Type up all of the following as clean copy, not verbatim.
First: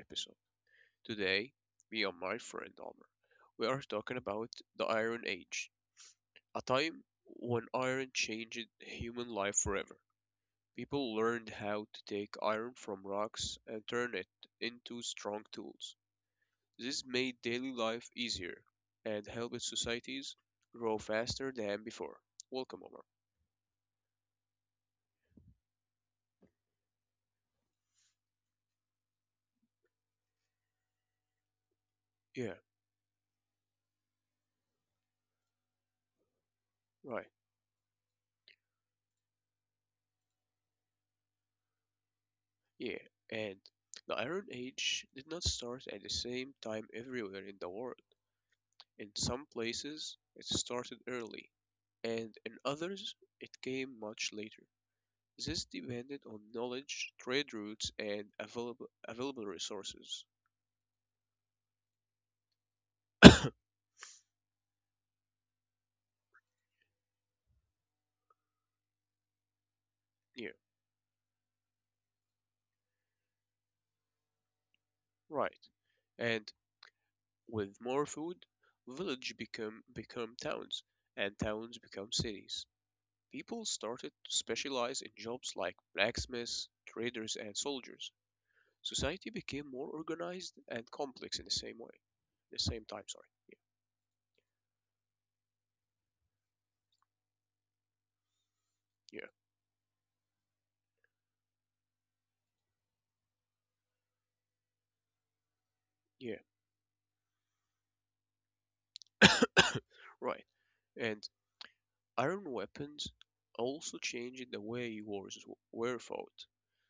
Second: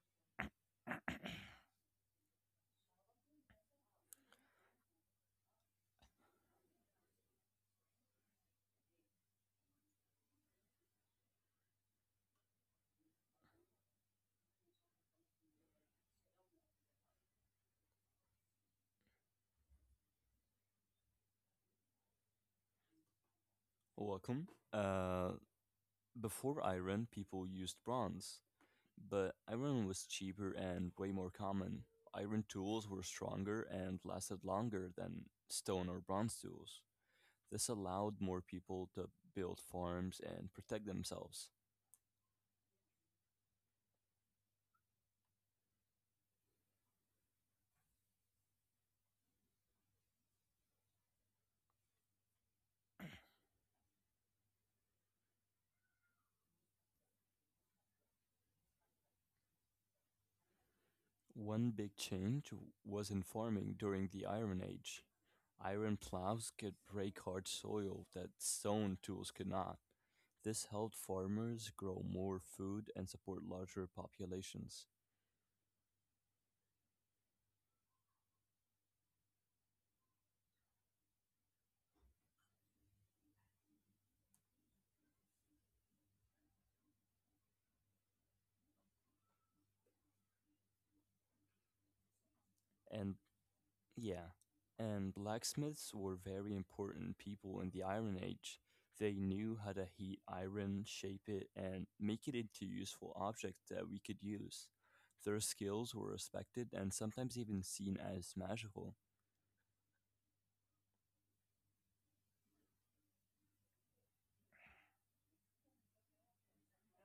episode. Today, me and my friend Almer, we are talking about the Iron Age, a time when iron changed human life forever. People learned how to take iron from rocks and turn it into strong tools. This made daily life easier and helped societies grow faster than before. Welcome, Omar. Welcome. Before iron, people used bronze, but iron was cheaper and way more common. Iron Yeah, tools were stronger and lasted longer than stone or bronze tools. right. This allowed more people to build farms and protect themselves. Yeah, and the Iron Age did not start at the same time everywhere in the world. In some places, it started early, and in others, it came much later. This depended on knowledge, trade routes, and available resources. One big change was in farming during the Iron Age. Iron plows could break hard soil that stone tools could not. This Yeah, helped farmers grow more food and support larger populations. right. And with more food, village become towns, and towns become cities. People started to specialize in jobs like blacksmiths, traders, and soldiers. Society became more organized and complex in the same way, the same And time, sorry. yeah, and blacksmiths were very important people in the Iron Age. They Yeah, knew how to heat iron, shape it, and make it into useful objects that we could use. Their skills were yeah, respected and sometimes even seen as magical. yeah. Right. And iron weapons also changed the way wars were fought.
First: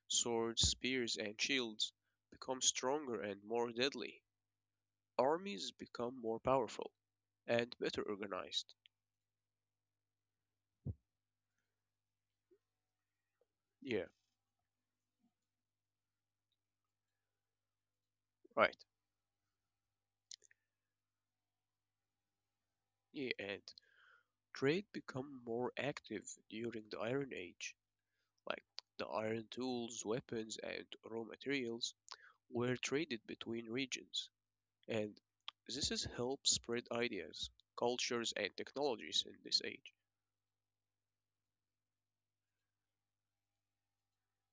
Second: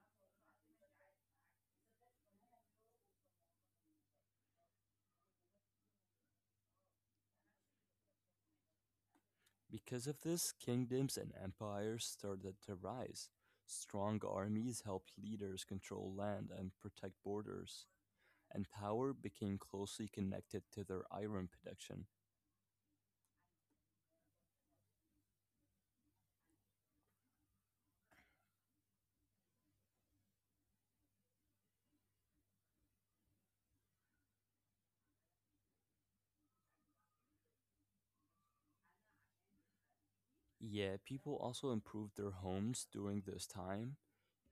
Swords, spears, and shields become stronger and more deadly. Armies become more powerful and better organized. Because of this, kingdoms and empires started to rise. Yeah, Strong armies helped leaders control land and protect borders, and right. power became closely connected to their iron production. Yeah, and trade become more active during the Iron Age, like the iron tools, weapons, and raw materials were traded between regions, and this has helped spread ideas, cultures, and technologies in this age. Yeah, people also improved their homes during this time.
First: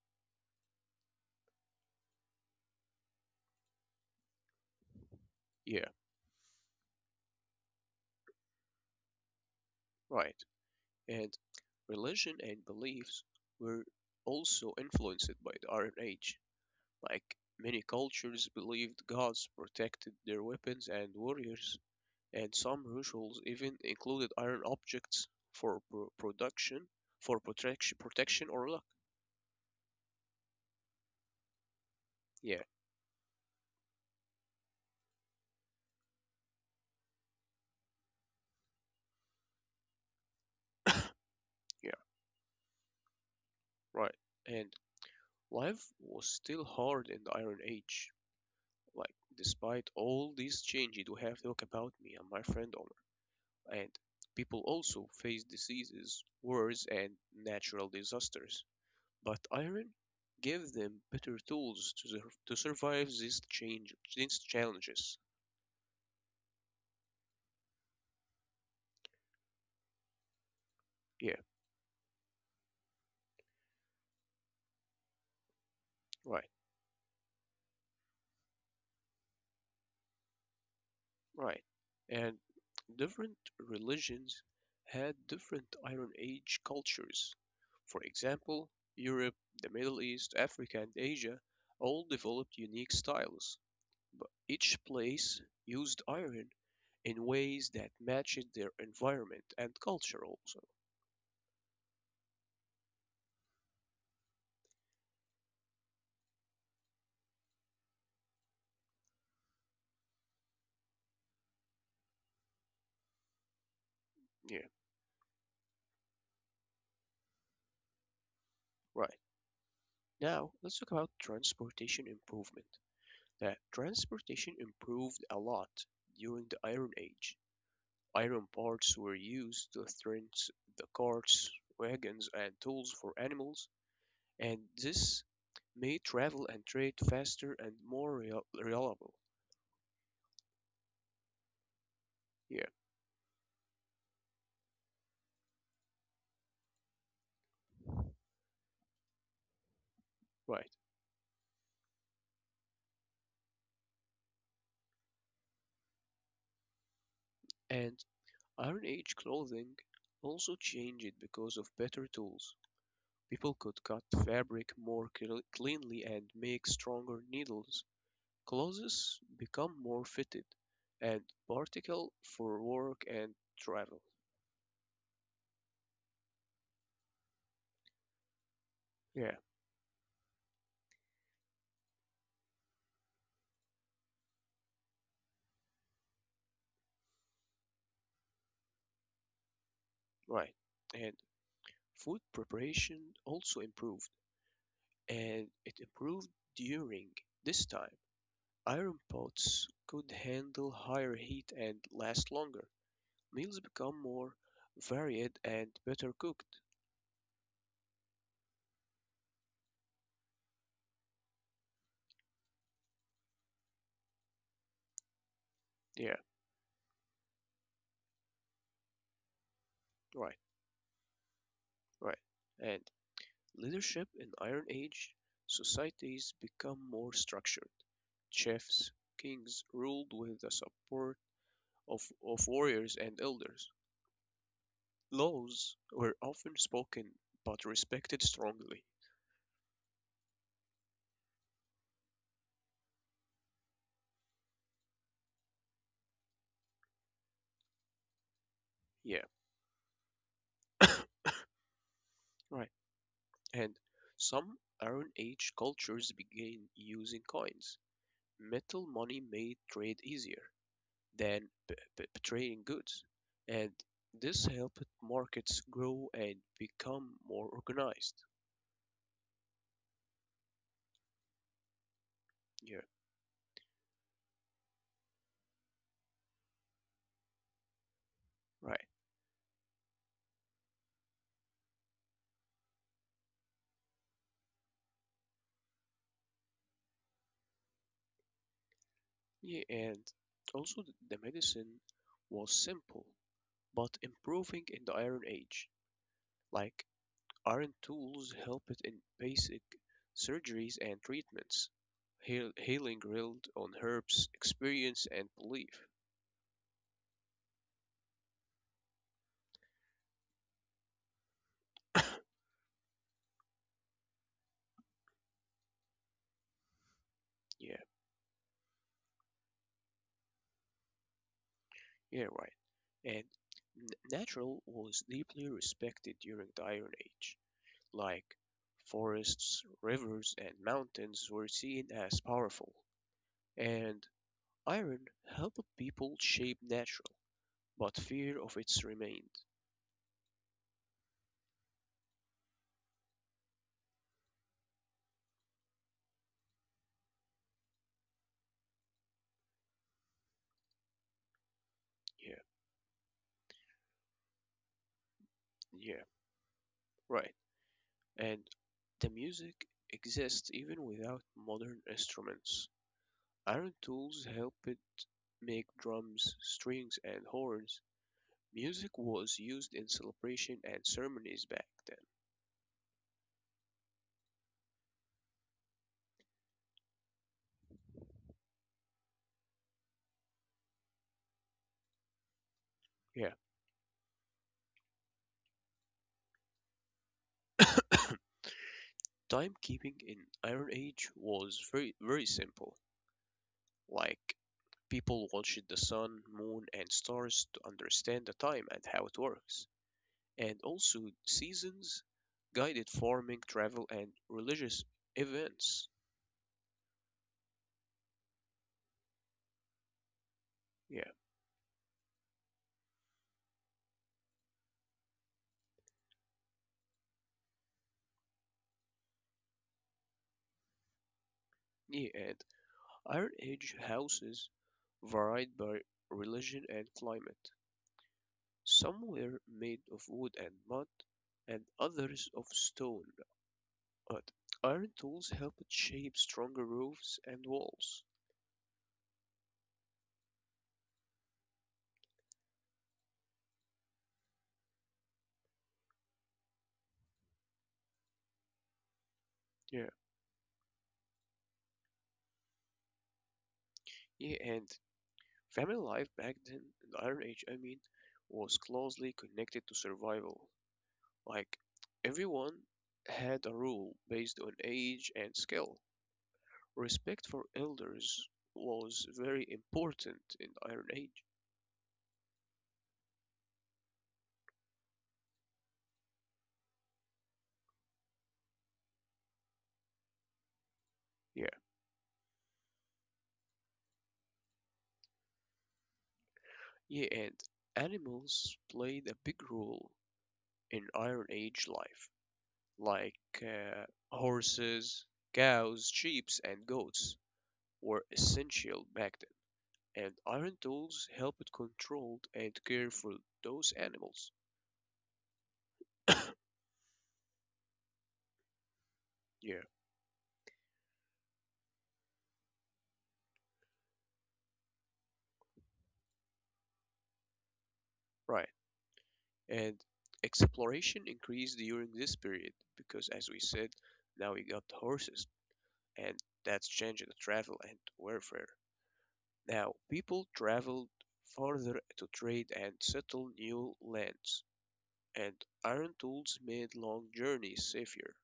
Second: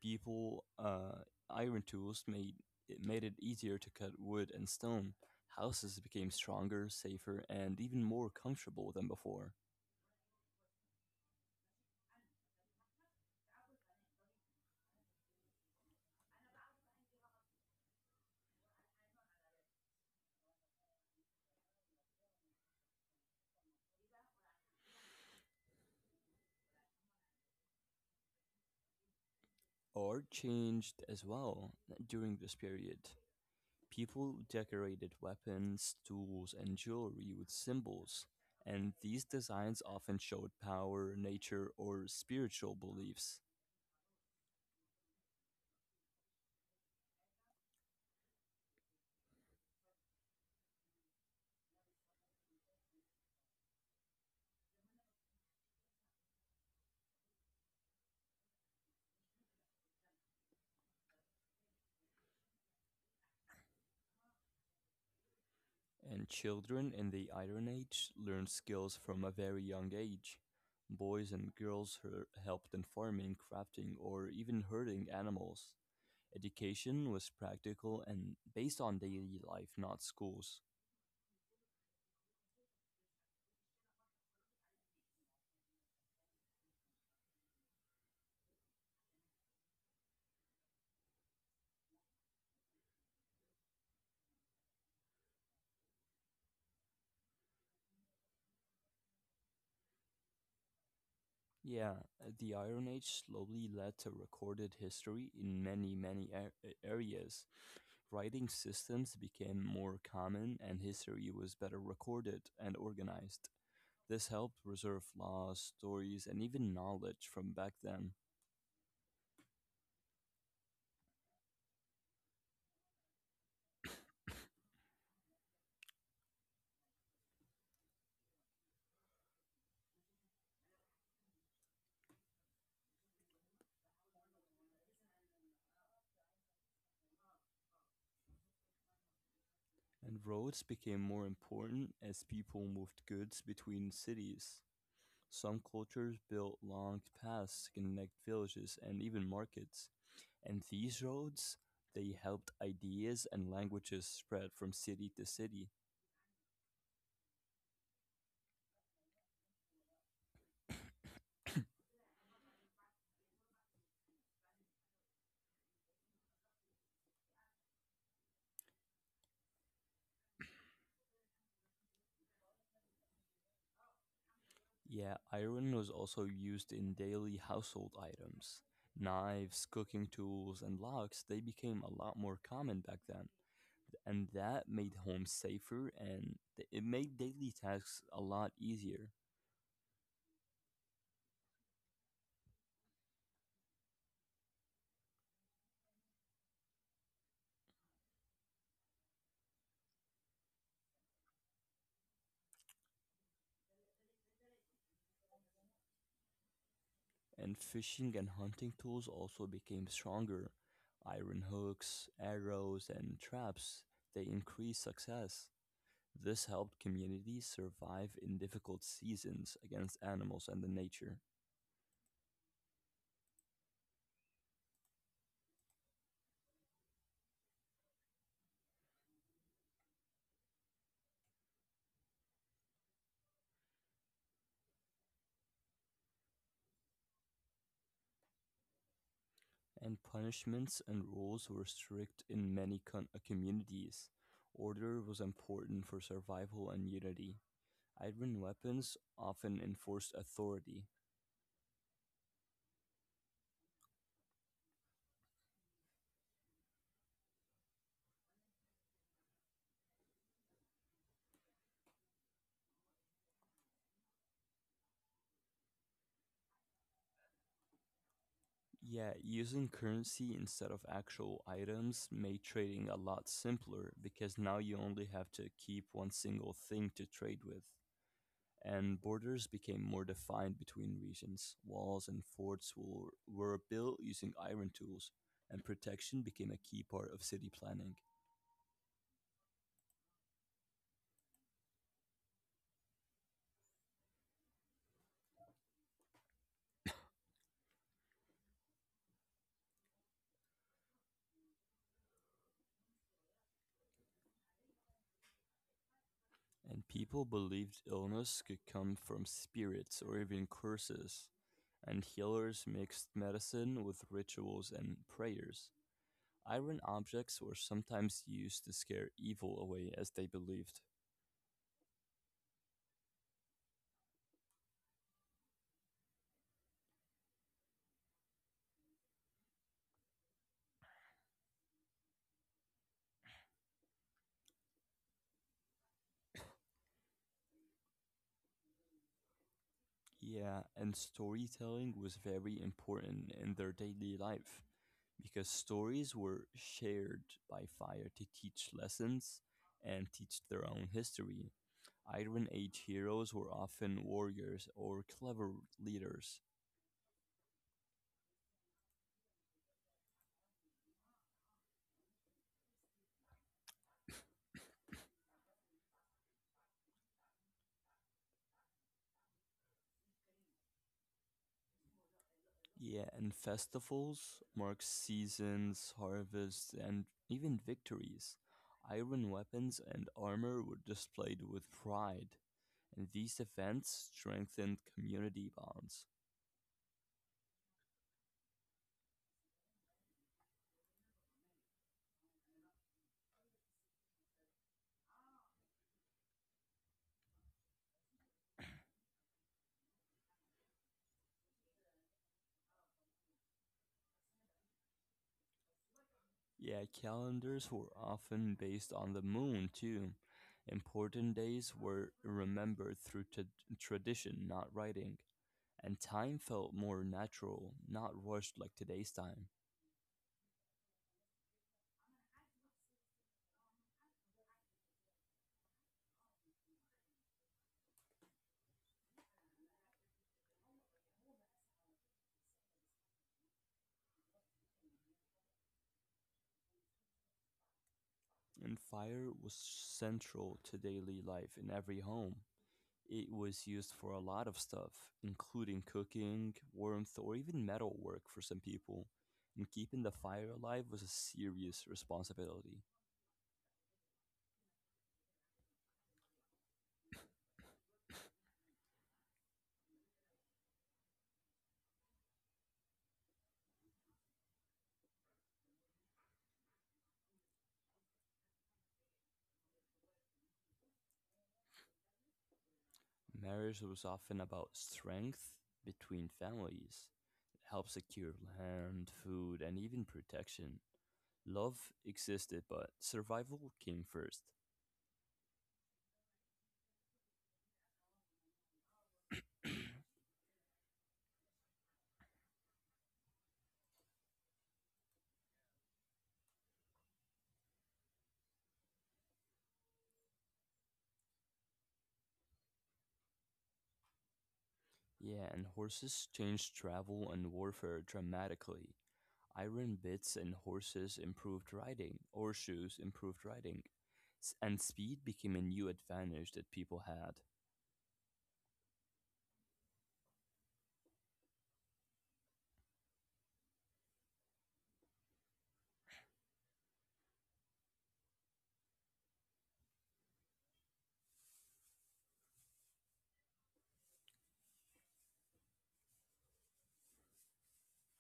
Iron tools made it easier to cut wood and stone. Yeah, Houses became stronger, safer, and even more comfortable than before. right. And religion and beliefs were also influenced by the Iron Age. Like many cultures believed gods protected their weapons and warriors, and some rituals even included iron objects for for protection or luck. Art changed as well during Yeah, this period. People decorated weapons, tools, and jewelry with symbols, and these designs often showed power, nature, yeah, or spiritual beliefs. right. And life was still hard in the Iron Age. Like, despite all these changes we have talked about, me and my friend Omar, and people also faced diseases, wars, and natural disasters. But iron gave them better tools to, to survive these, these challenges. And children in the Iron Age learned skills from a very young age. Boys Yeah, and girls helped in farming, crafting, or even herding animals. right. Education was practical and based on daily life, not schools. Right. And different religions had different Iron Age cultures. For example, Europe, the Middle East, Africa, and Asia all developed unique styles, but each place used iron in ways that matched their environment and culture also. Yeah, the Iron Age slowly led to recorded history in areas. Writing systems became more common and history was better recorded and organized. This Yeah, helped preserve laws, stories, and even knowledge from back then. right. Now, let's talk about transportation improvement. That transportation improved a lot during the Iron Age. Iron parts were used to strengthen the carts, wagons, and tools for animals, and this made travel and trade faster and more reliable. And roads became more important as Yeah, people moved goods between cities. Some cultures built long paths to connect villages and even markets. And right. these roads, they helped ideas and languages spread from city to city. And Iron Age clothing also changed because of better tools. People could cut fabric more cleanly and make stronger needles. Clothes become more fitted and particle for work and travel. Yeah, iron was also used in daily household items. Yeah, Knives, cooking tools, and locks they became a lot more common back then, and that made homes safer and it made daily tasks a lot easier. right. And food preparation also improved, and it improved during this time. Iron pots could handle higher heat and last longer. Meals become more varied and better cooked. And fishing and hunting tools also became stronger. Iron hooks, arrows, and traps they increased success. Yeah, This helped communities survive in difficult seasons against right, animals and the nature, right. And leadership in Iron Age societies become more structured. Chiefs, kings ruled with the support of, of warriors and elders. Laws were often spoken but respected strongly. and punishments and rules were strict in many communities. Order was important for survival and unity. Iron weapons Yeah. often enforced authority. Right. And some Iron Age cultures began using coins. Metal money made trade easier than trading goods, and this helped markets grow and become more organized. Yeah, using currency instead of actual items made Yeah, trading a lot simpler because now you only have to keep one single thing to trade with. right. And borders became more defined between regions. Walls and forts were built using iron tools, and protection became a key part of city planning. Yeah, and also the medicine was simple but improving in the Iron Age, like iron tools help it in basic surgeries and treatments. Healing relied on herbs, experience, and belief. And people believed illness could come from spirits or even curses, and healers mixed medicine with rituals and prayers. Iron objects were Yeah, sometimes used to scare evil away, as they believed. yeah, right. And natural was deeply respected during the Iron Age. Like forests, rivers, and mountains were seen as powerful. And iron helped people shape natural, but fear of it remained. Yeah, and storytelling was very important in their daily life, because stories were shared by fire to teach lessons and teach their own history. Yeah, Iron Age heroes were often warriors or clever yeah, leaders. right. And the music exists even without modern instruments. Iron tools helped make drums, strings, and horns. Music was used in celebration and ceremonies back then. Yeah, and festivals mark seasons, harvests, and even victories. Iron weapons and armor were displayed with pride, and these events strengthened community bonds. Yeah. Timekeeping in Iron Age was very simple. Like people watched the sun, moon, and stars to understand the time and how it works. And also seasons guided farming, travel, and religious events. Yeah, calendars were often based on the moon, too. Yeah. Important days were remembered through tradition, not writing. And time felt more natural, not rushed like today's time. Yet, Iron Age houses varied by religion and climate. Some were made of wood and mud, and others of stone, but iron tools helped shape stronger roofs and walls. And fire was central to daily life in every home. It was used for a lot of stuff, including cooking, warmth, or even metal work for some people. And Yeah. keeping the fire alive was a serious responsibility. Yeah, and family life back then, in the Iron Age, I mean, was closely connected to survival. Like, everyone had a rule based on age and skill. Respect for elders was very important in Iron Age. Marriage was often about strength between families. It helped secure land, food, and even protection. Yeah, Love existed, but survival came first. yeah, and animals played a big role in Iron Age life, like horses, cows, sheep, and goats were essential back then, and iron tools helped control and care for those animals. Yeah, and horses changed travel and warfare dramatically. Yeah, Iron bits and horses improved riding, or shoes improved riding, and speed became a new advantage that people had. right. And exploration increased during this period because, as we said, now we got horses and that's changing the travel and warfare. Now, people traveled farther to trade and settle new lands, and iron tools made long journeys safer.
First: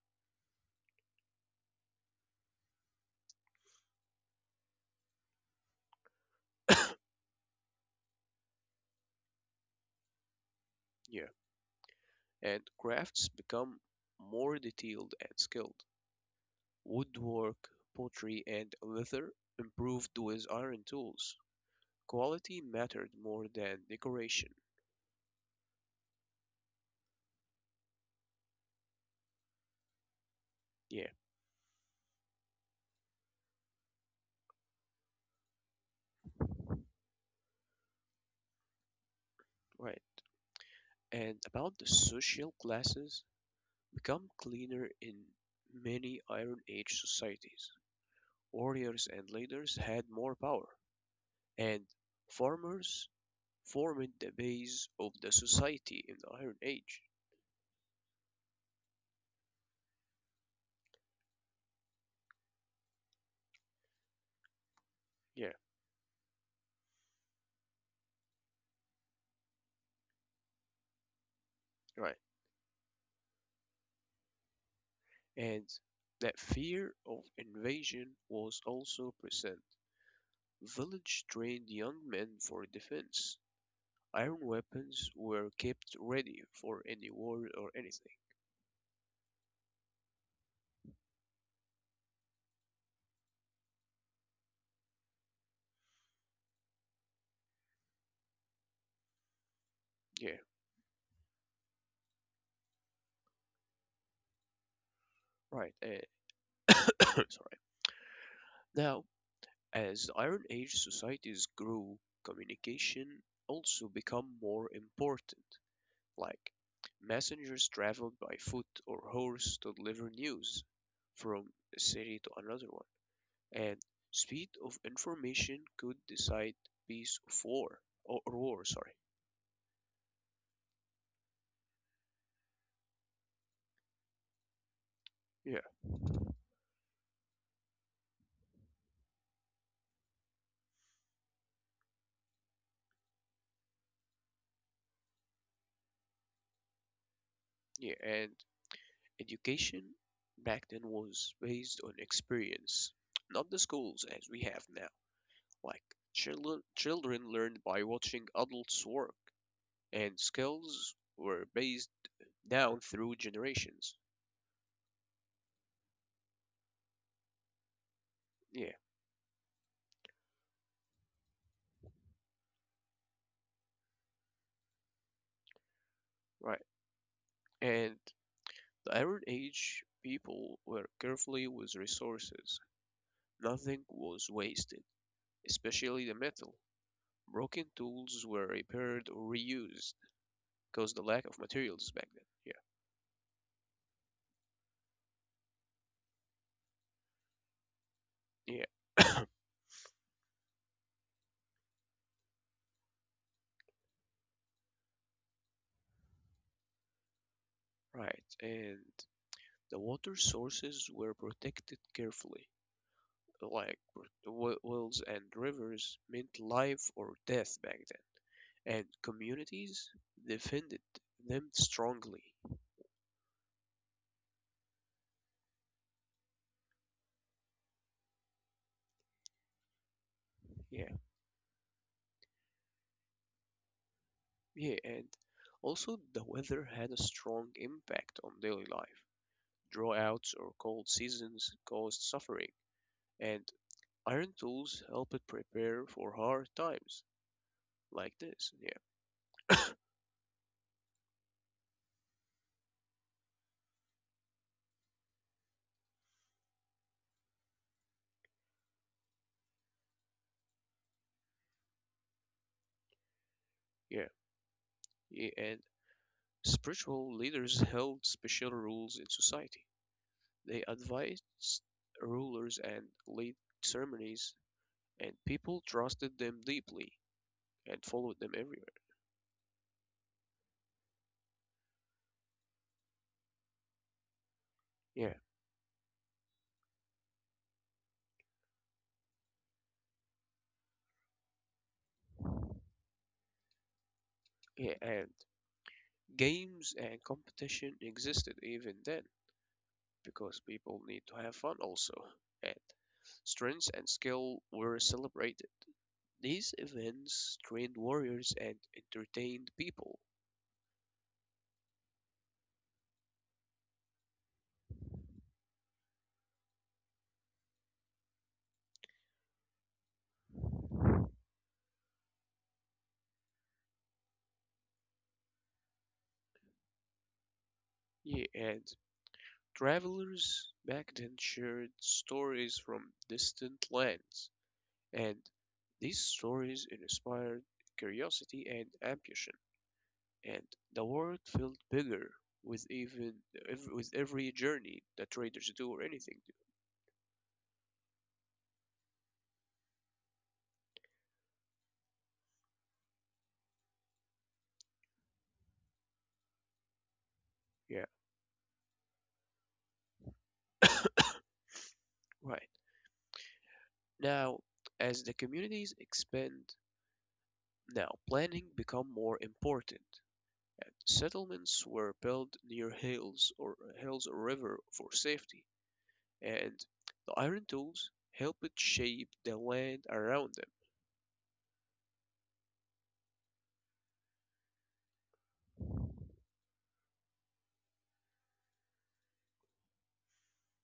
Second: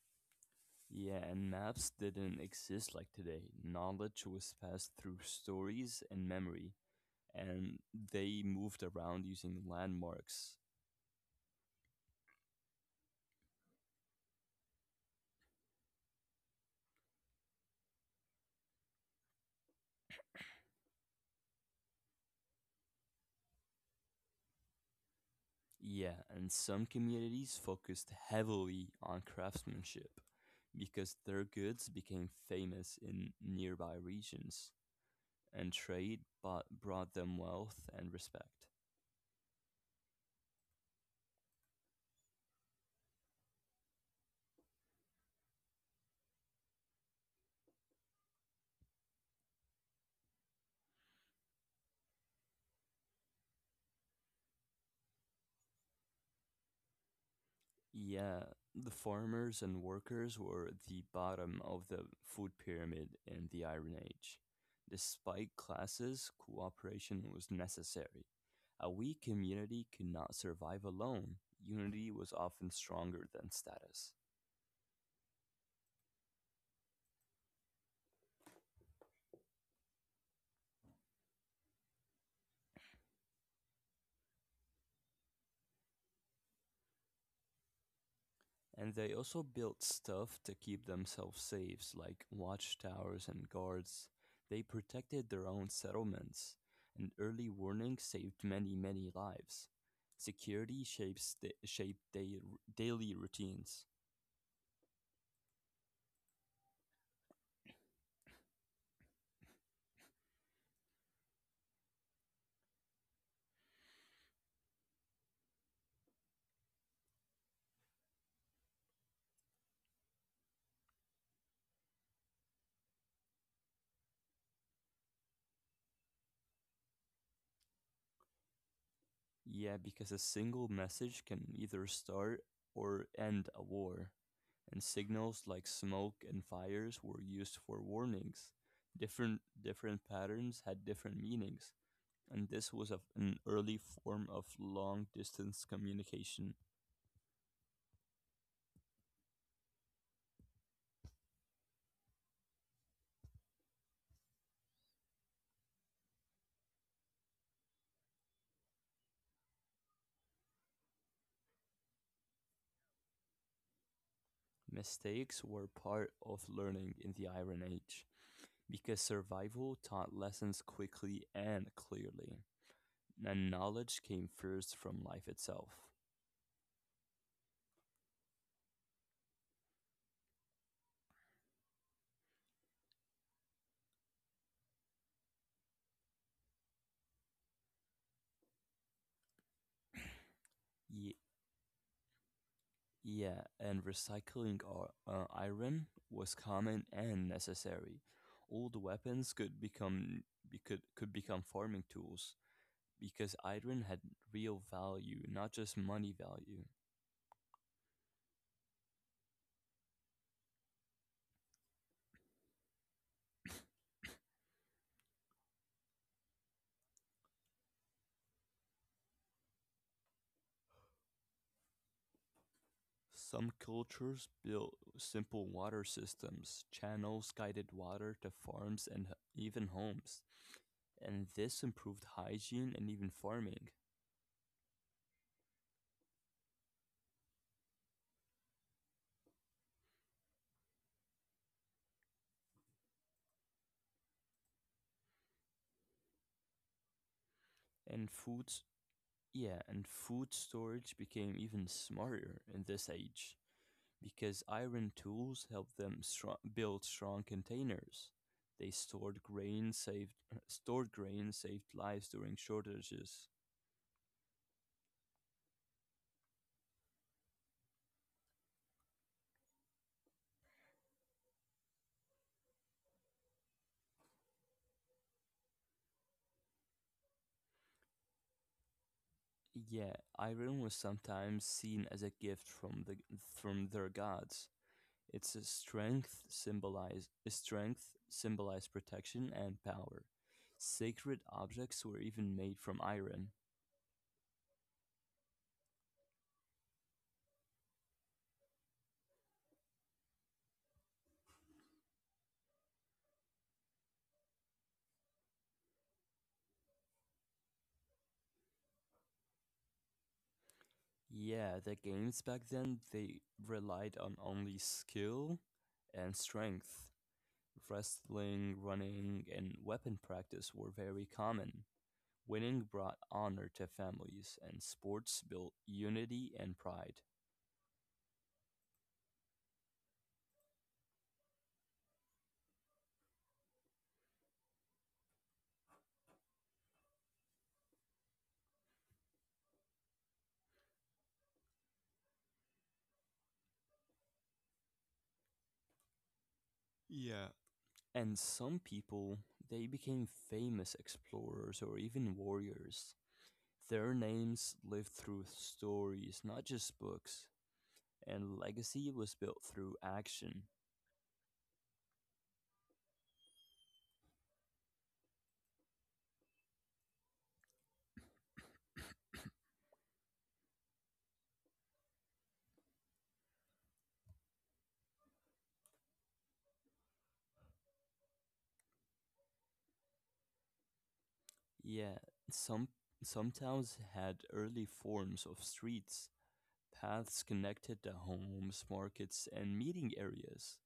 Yeah, and maps didn't exist like today. Knowledge was passed through stories and memory, and they moved around using landmarks. Yeah, and crafts become more detailed and skilled. Woodwork, pottery, and leather improved with iron tools. Quality mattered more than decoration. Yeah, and some communities focused heavily on craftsmanship Yeah, because their goods became famous in nearby regions, and trade brought them wealth and respect. right. And about the social classes, become cleaner in many Iron Age societies. Warriors and leaders had more power, and farmers formed the base of the society in the Iron Age. Yeah, the farmers and workers were the bottom of the food pyramid in the Iron Age. Yeah, Despite classes, cooperation was necessary. A weak community could not survive alone. Unity right. was often stronger than status. And that fear of invasion was also present. Village trained young men for defense. Iron weapons were kept ready for any war or anything. And they also built stuff to keep themselves safe, like watchtowers and guards. They protected their own settlements, and early warning saved many, many lives. Yeah, Shaped daily routines. right. Sorry. Now, as Iron Age societies grew, communication also became more important, like messengers traveled by foot or horse to deliver news from a city to another one, and speed of information could decide peace of war or war, sorry. Yeah, because a single message can either start or end a war, and signals Yeah, like smoke and fires were used for warnings. Different patterns had different meanings, and this was of an early form of long distance communication. yeah, and education back then was based on experience, not the schools as we have now. Like children learned by watching adults work and skills were based down through generations. Mistakes were part of learning in the Iron Age Yeah, because survival taught lessons quickly and clearly, and knowledge came first from life itself. right. And the Iron Age people were carefully with resources. Nothing was wasted, especially the metal. Broken tools were repaired or reused because the Ye- lack of materials back then. yeah, and recycling iron was common and necessary. Yeah, Old yeah. weapons could become farming tools because iron had real value, not just money value. Right, and the water sources were protected carefully. Like wells and rivers meant life or death back then, and communities defended them strongly. Some cultures built simple water systems, channels guided water to farms and even homes, Yeah, and this improved hygiene and even farming. yeah, and also the weather had a strong impact on daily life. Droughts or cold seasons caused suffering, and iron tools helped prepare for hard times And like this. foods, Yeah, yeah, and food storage became even smarter in this age because iron tools helped them build strong containers. They stored grain, saved stored grain, saved lives during shortages. yeah, yeah, and spiritual leaders held special rules in society. They advised rulers and led ceremonies, and people trusted them deeply and followed them everywhere. Yeah, iron was sometimes seen as a gift from their gods. Yeah, Its strength symbolized protection and power. Sacred objects were even made from iron. yeah, and games and competition existed even then because people need to have fun also, and strength and skill were celebrated. These events trained warriors and entertained people. Yeah, the games back then they relied on only skill and strength. Wrestling, running, and weapon practice were very common. Winning brought honor to families, and sports built unity and pride. Yeah, and travelers back then shared stories from distant lands. And these stories inspired curiosity and ambition, and the world felt bigger with even with every journey that traders do or anything Yeah, and some people, they became famous explorers or even warriors. Their names lived through stories, not just books, do. Yeah, and legacy was built through action. right. Now, as the communities expand, now planning become more important. And settlements were built near hills or river for safety, and the iron tools helped shape the land around them. Yeah, some some towns had early forms of streets. Paths connected to homes, markets, and meeting areas.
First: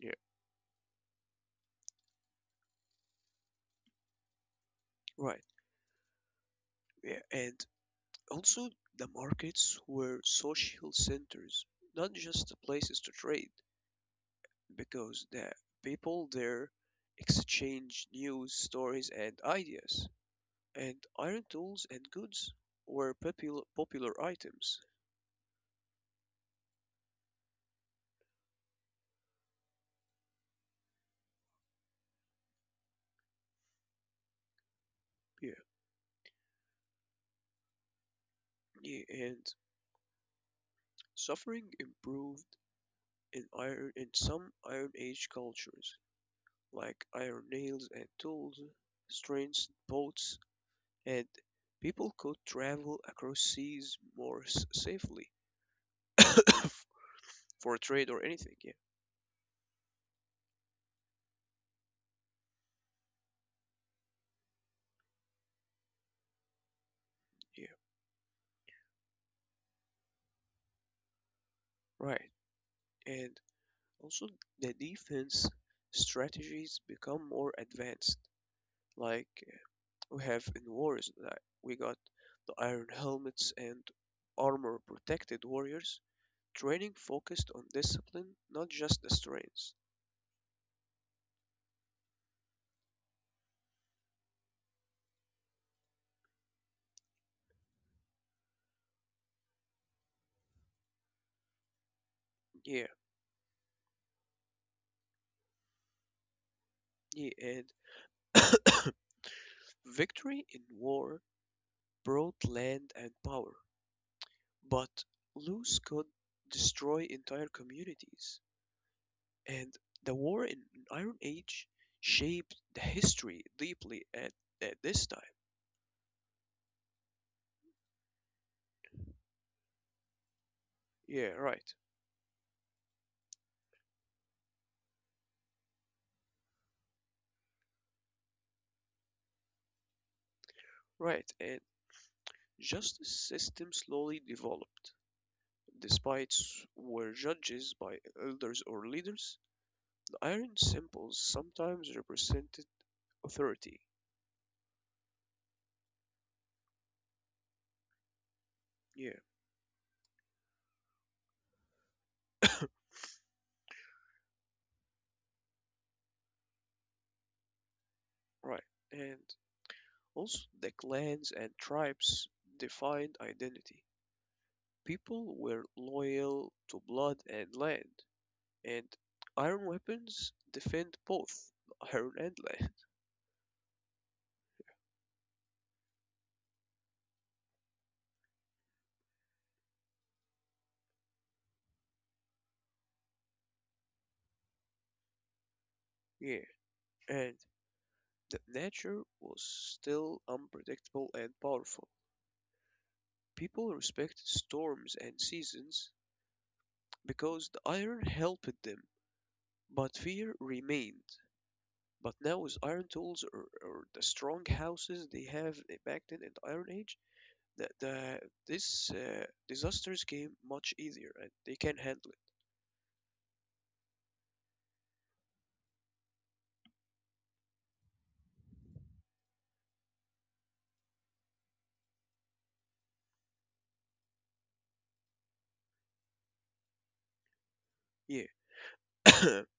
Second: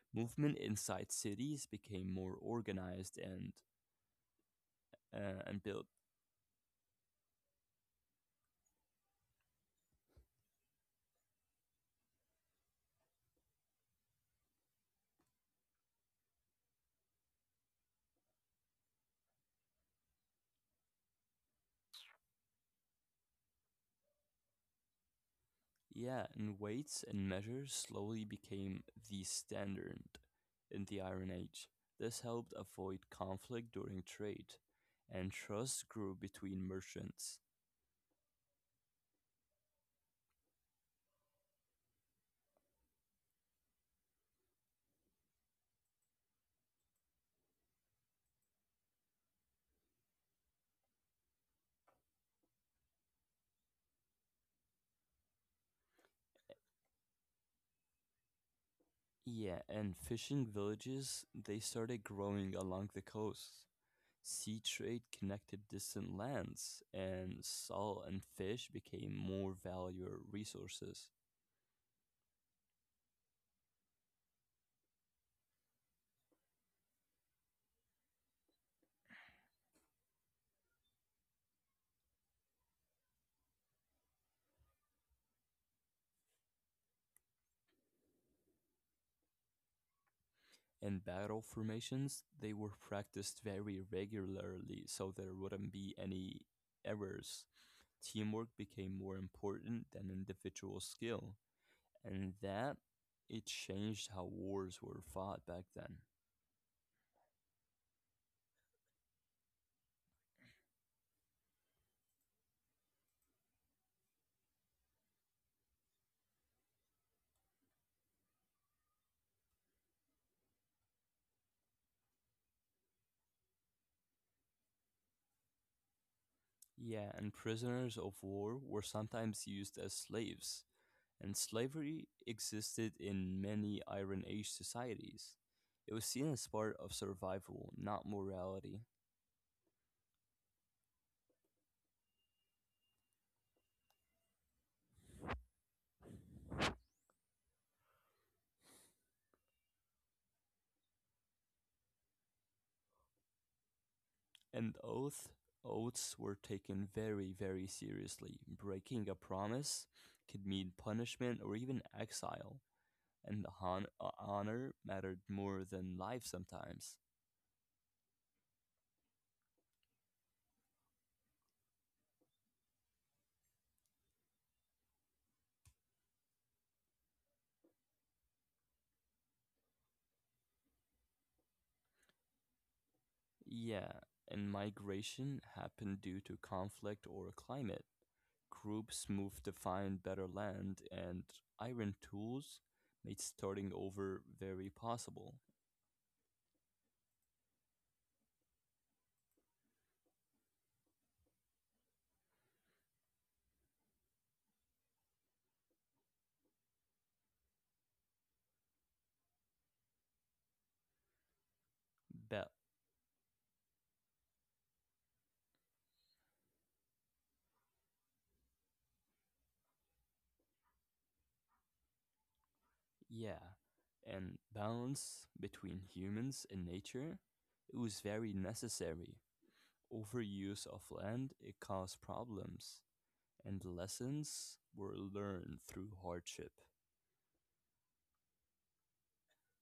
Yeah, Movement inside cities became more organized right. And built. Yeah, and also, the markets were social centers, not just places to trade, because the people there exchanged news, stories, and ideas. And iron tools and goods were popular items. Yeah, and weights and measures slowly became the standard in the Iron Age. This helped avoid conflict during trade, and Yeah, trust grew between merchants. yeah, and suffering improved in iron in some Iron Age cultures, like iron nails and tools, strengths, boats, and people could travel across seas more safely. For a trade or anything. Yeah, Yeah, and fishing villages they started growing along the coast. Sea trade connected distant lands, and yeah, salt and fish became more valuable resources. right. And also the defense strategies become more advanced. Like we have in wars, like we got the iron helmets and armor protected warriors. Training focused on discipline, not just the strengths. In battle formations, they were practiced very regularly so there wouldn't be any errors. Teamwork became more important than individual skill, and that Yeah, it changed how wars were fought back then. yeah, and victory in war brought land and power, but lose could destroy entire communities. And the war in Iron Age shaped the history deeply at this time. Yeah, and prisoners of war were sometimes used as slaves, Yeah, and right, slavery existed in many Iron Age societies. It was seen as part of survival, not morality. right. And justice system slowly developed. Despite were judges by elders or leaders, the iron symbols sometimes represented authority. And oaths were taken very, very seriously. Breaking Yeah, a promise could mean punishment or even exile, and honor mattered more than life sometimes. right. And also the clans and tribes defined identity. People were loyal to blood and land. And iron weapons defend both iron and land. Yeah, and migration happened due to conflict or climate. Groups moved to find better land, and iron tools made starting over very possible. Yeah, and that nature was still unpredictable and powerful. People respected storms and seasons because the iron helped them, but fear remained. But now Ba- with iron tools or the strong houses they have back then in the Iron Age, the this disasters came much easier and they can handle Yeah, and balance between humans and nature, it was very necessary. Overuse of land, it caused problems, and lessons were learned through hardship. it. Yeah.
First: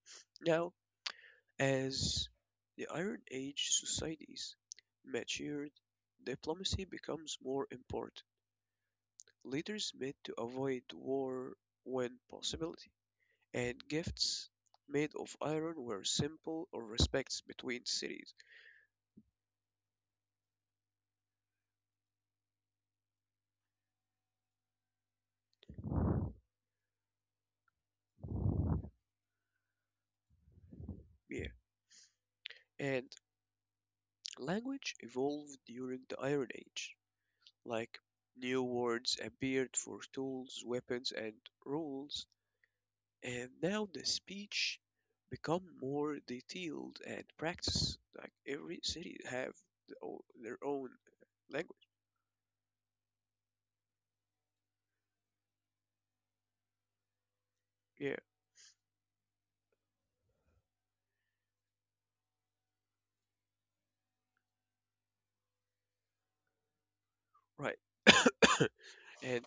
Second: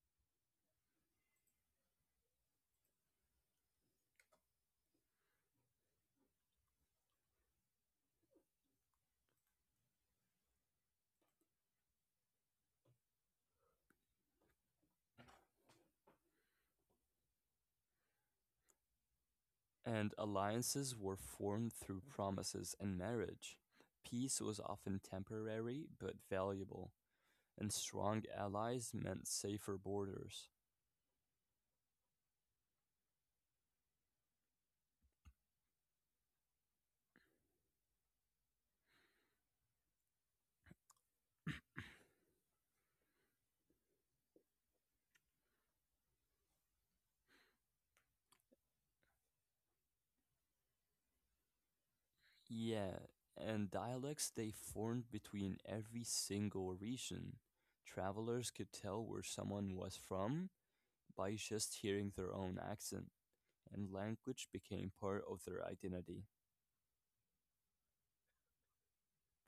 Now, as the Iron Age societies matured, diplomacy becomes more important. Leaders met to avoid war when possible, and gifts made of iron were simple or respects between cities. And alliances were formed through promises and marriage. Peace was often temporary but valuable, and strong allies meant safer borders. Yeah. And language evolved during the Iron Age. Like new words appeared for tools, weapons, and rules, and now the speech become more detailed and practice, like every city have the their own language. Yeah, and dialects they formed between every single region. Yeah, Travelers could tell where someone was from by just hearing their own accent, and language became part of their identity. right. And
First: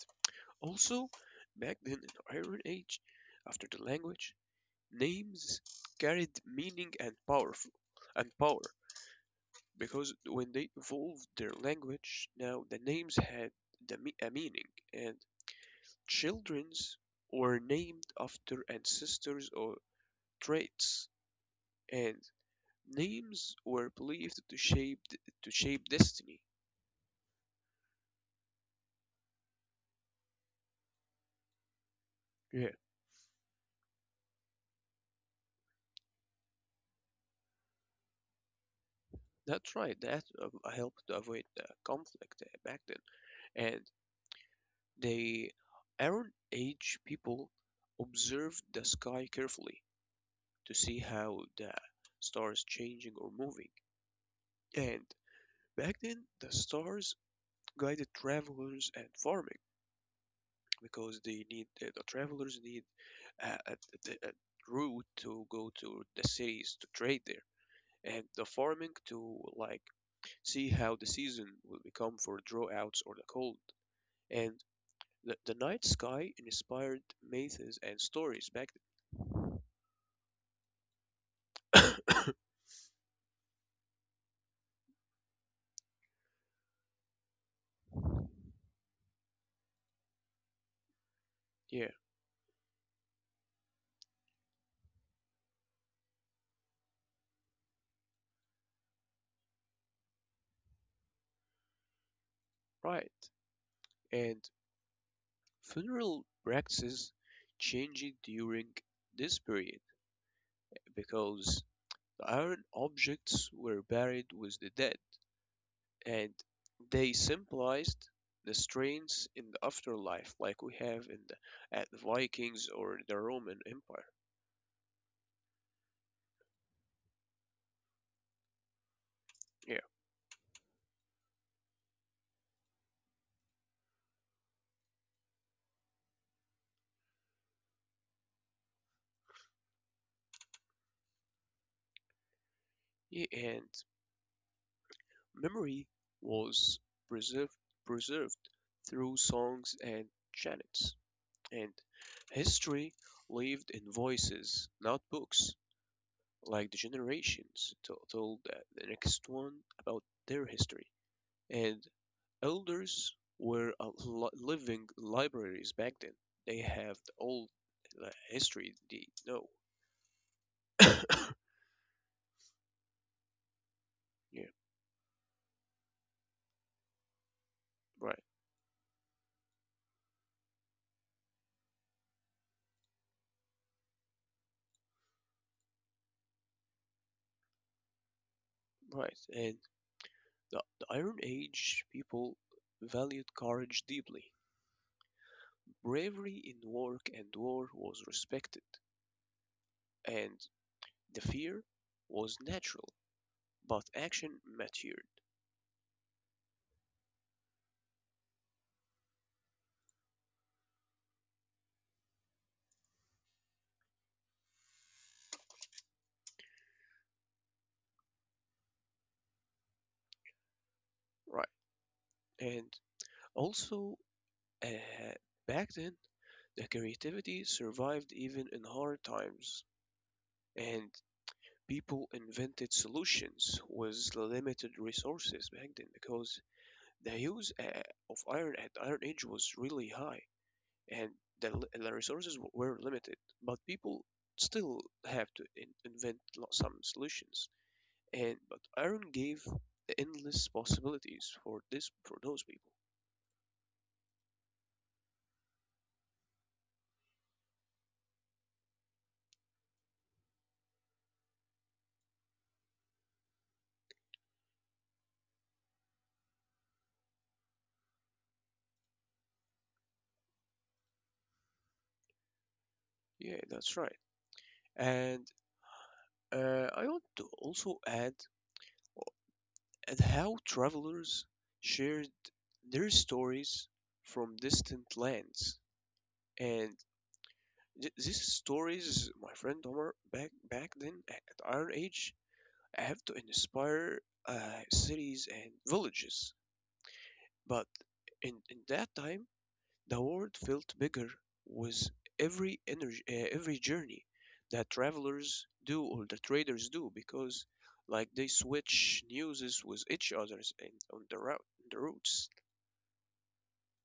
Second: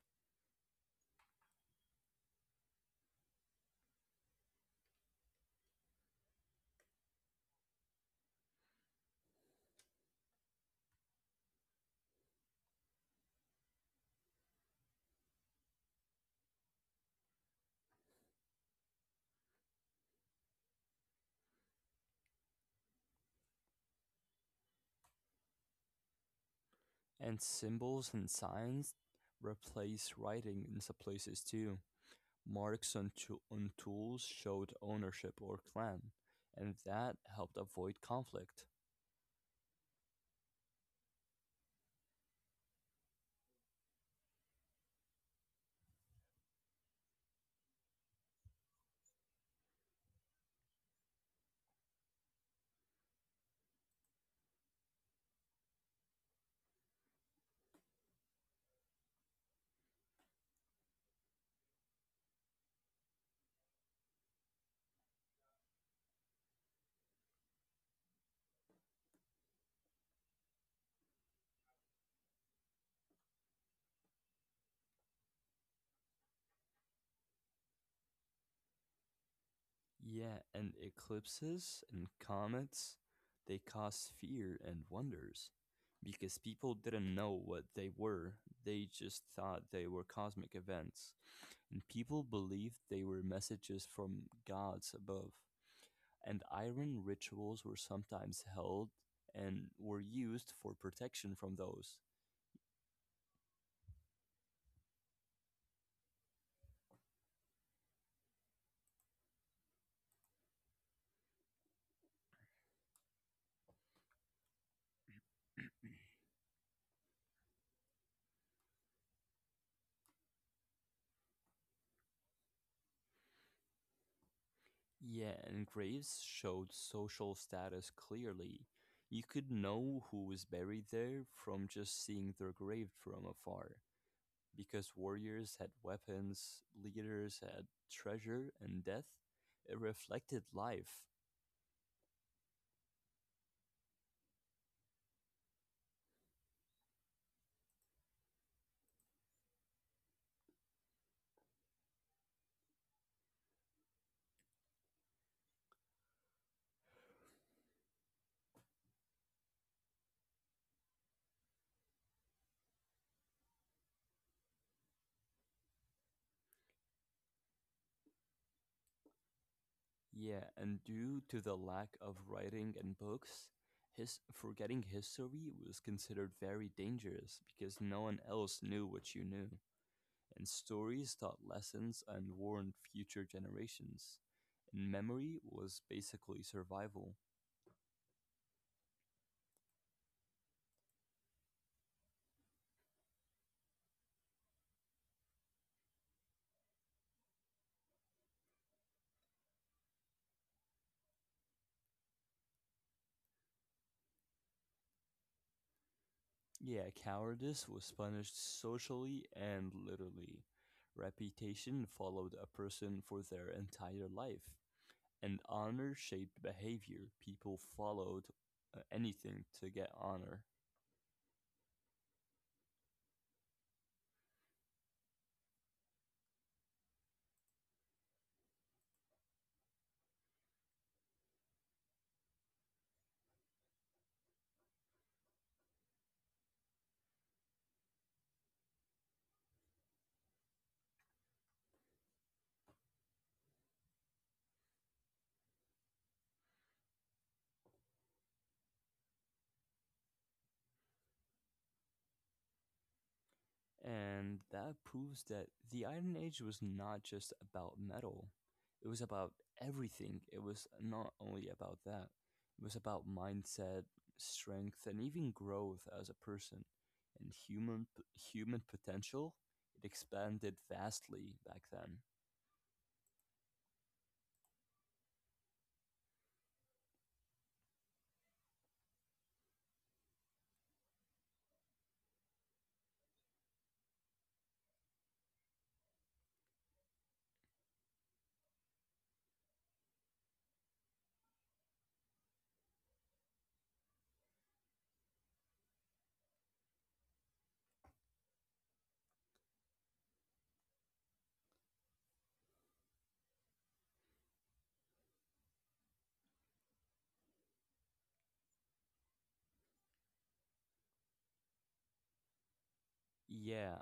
also back then in iron age after the language names carried meaning and powerful and power, because when they evolved their language now the names had the, a meaning, and children's were named after ancestors or traits, and names were believed to shape destiny. And symbols and signs replaced writing in some places too. Yeah. Marks on, on tools showed ownership or clan, and that helped avoid conflict. That's right. That helped to avoid the conflict back then. And the Iron Age people observed the sky carefully to see how the stars changing or moving. And back then, the stars guided travelers and farming because they need the travelers need a route to go to the cities to trade there and the farming to like see how the season will become for droughts or the cold. And the night sky inspired myths and stories back Yeah, and then. eclipses and comets, they caused fear and wonders because people didn't know what they were. They just thought they were cosmic events, and Yeah, people believed they were messages from gods above. And iron rituals were sometimes held and were used for protection from those. right. And funeral practices changed during this period because the iron objects were buried with the dead and they symbolized the strains in the afterlife like we have in the Vikings or the Roman Empire. Yeah, and graves showed social status clearly. You could Yeah. know who was buried there from just seeing their grave from afar, because warriors had weapons, leaders had treasure and death. It reflected life. Yeah, and memory was preserved preserved through songs and chants, and history lived in voices, not books, like the generations told the next one about their history. And elders were a living libraries back then. They have the old history they know. Yeah, and Yeah, due to the lack of writing and books, his forgetting history was considered very dangerous because no right, one else knew what you knew, and stories taught lessons and warned future generations. And memory was basically survival. right. And the Iron Age people valued courage deeply. Bravery in work and war was respected, and the fear was natural, but action mattered. Yeah, cowardice was punished socially and literally. Reputation followed a person for their entire life, and honor shaped behavior. People followed anything to get honor. Right. And also, uh, back then, the creativity survived even in hard times, and people invented solutions with limited resources back then because the use of iron at Iron Age was really high. And the, the resources were limited. But people still have to invent some solutions. And but Aaron gave the endless possibilities for this for those people. And that proves that the Iron Age was not just about metal, it was about everything. It was not only about that, it was about mindset, strength, and even growth as a person. And human potential, it expanded vastly back then. Yeah, that's right. And I want to also add at how travelers shared their stories from distant lands. And these stories, my friend Omar, back then at Iron Age, I have to inspire uh, cities and villages. But in that time, the world felt bigger with every energy, every journey that travelers do or the traders do because like they switch newses with each others and on the route the routes. Yeah,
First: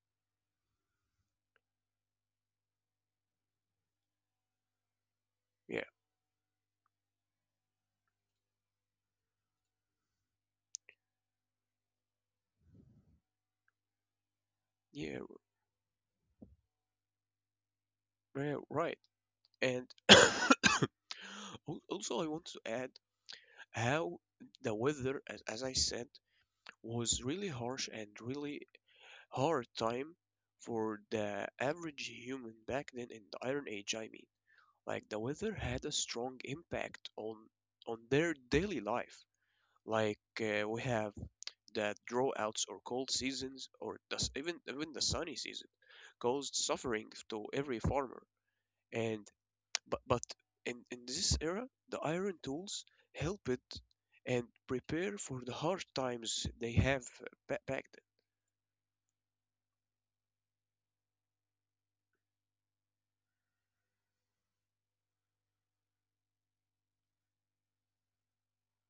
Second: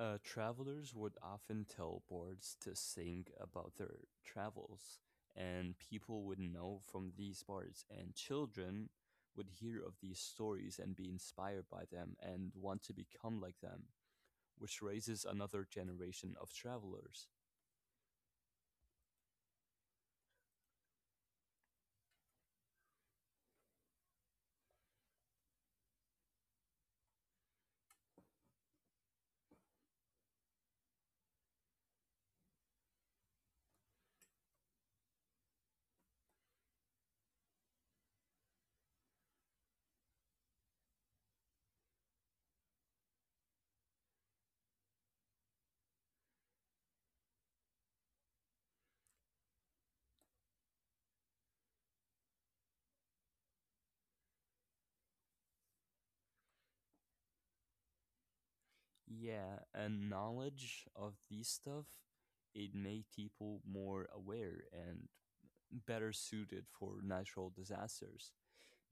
travelers would often tell boards to sing about their travels, and Yeah, people would know from these boards, and children would hear of these stories and be inspired by them and want to become like them, which yeah, raises another generation of travelers. Right. And also I want to add how the weather, as I said, was really harsh and really hard time for the average human back then in the Iron Age, I mean. Like the weather had a strong impact on their daily life. Like we have the droughts or cold seasons or even the sunny season caused suffering to every farmer. And but in this era, the iron tools helped and prepare for the hard times they have back Yeah, and knowledge of these stuff, it made people more aware and better suited for natural disasters,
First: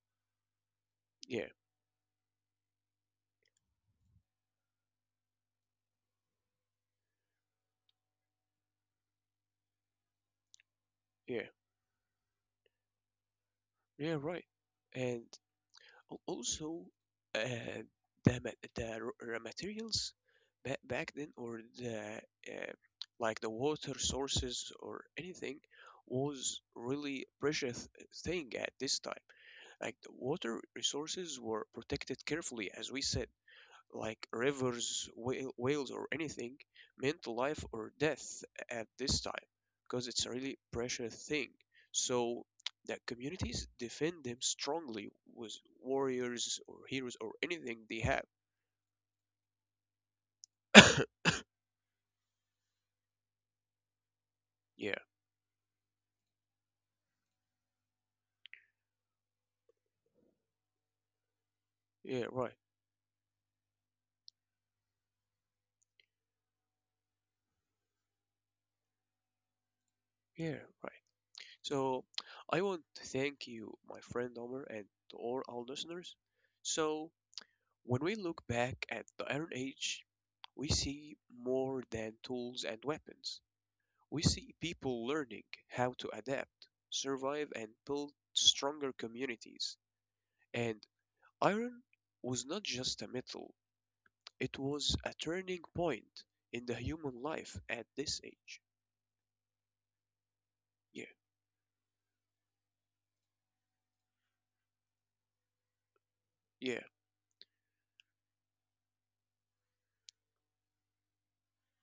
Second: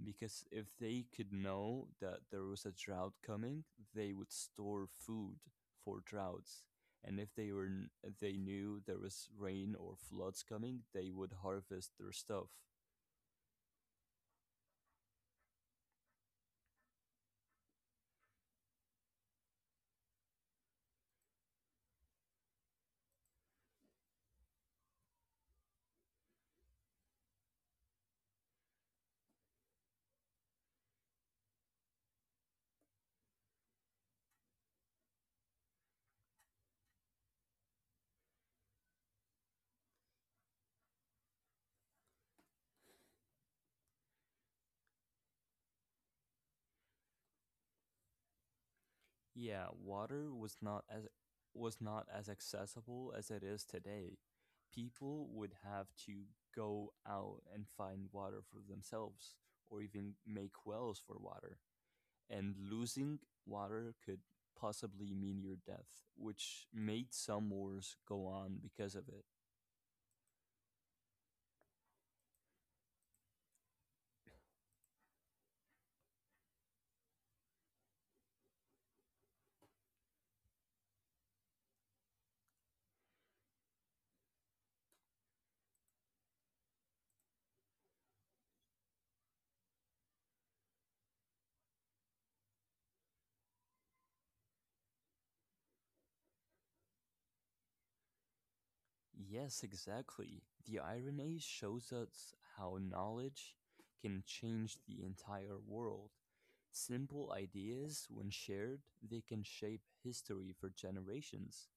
because if they could then. Yeah, know that there was a drought coming, they would store food for droughts. And if they were they knew there was rain or floods coming, they would yeah, harvest their stuff. yeah, right. And Also, uh, the the raw materials back then, or the uh, like the water sources or anything, was really precious thing at this time. Like the water resources were protected carefully, as we said like rivers, whales, or anything, meant life or death at this time, because it's a really precious thing. So that communities defend them strongly with warriors or heroes or anything they have. Yeah, water was not as was not as accessible as it is today. Yeah, People would have to go out and find water for themselves or even make wells for water, yeah, right. and losing water could possibly mean your death, which made some wars go on because of it. Yeah, right. So I want to thank you, my friend Omar, and to all our listeners. So when we look back at the Iron Age, we see more than tools and weapons. We see people learning how to adapt, survive, and build stronger communities. And iron was not just a metal, it was a turning point in the human life at this age. Yes, exactly. The Yeah, Iron Age shows us how knowledge can change the entire world. yeah, Simple ideas, when shared, they can shape history for generations.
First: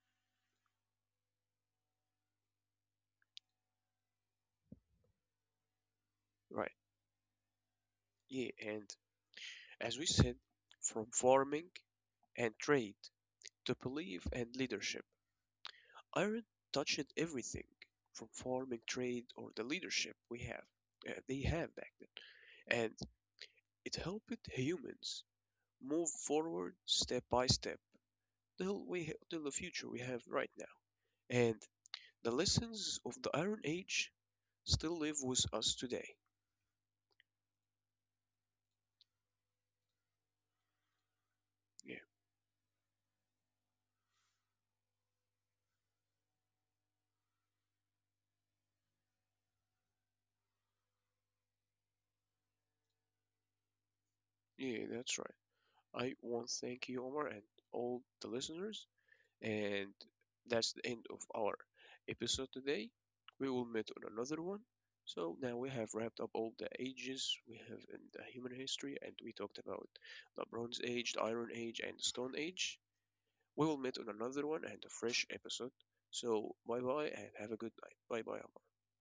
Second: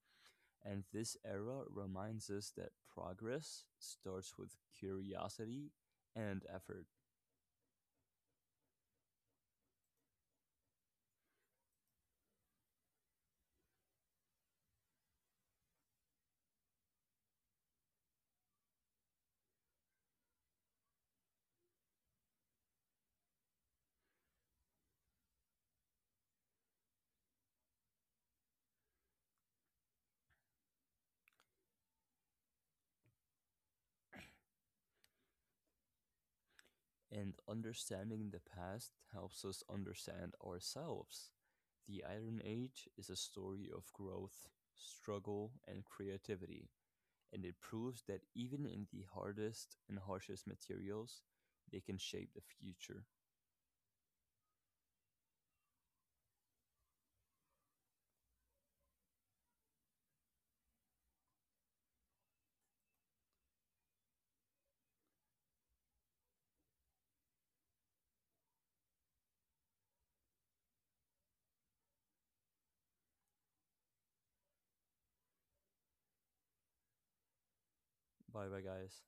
And this era reminds us that progress starts with curiosity and right. effort. Yeah, and as we said, from farming and trade to belief and leadership, iron touched everything from farming, trade, or the leadership we have. Uh, they have back then. And it helped humans move forward step by step till we till the future we have right now. And the lessons of the Iron Age still live with us today. And understanding the past helps us understand ourselves. The Yeah, Iron Age is a story of growth, struggle, and creativity, and it proves that even in the hardest and harshest materials, they can shape the future. yeah, that's right. I want to thank you, Omar, and all the listeners. And that's the end of our episode today. We will meet on another one. So now we have wrapped up all the ages we have in the human history, and we talked about the Bronze Age, the Iron Age, and the Stone Age. We will meet on another one and a fresh episode. So, bye bye and have a good night. Bye Bye bye, bye, guys.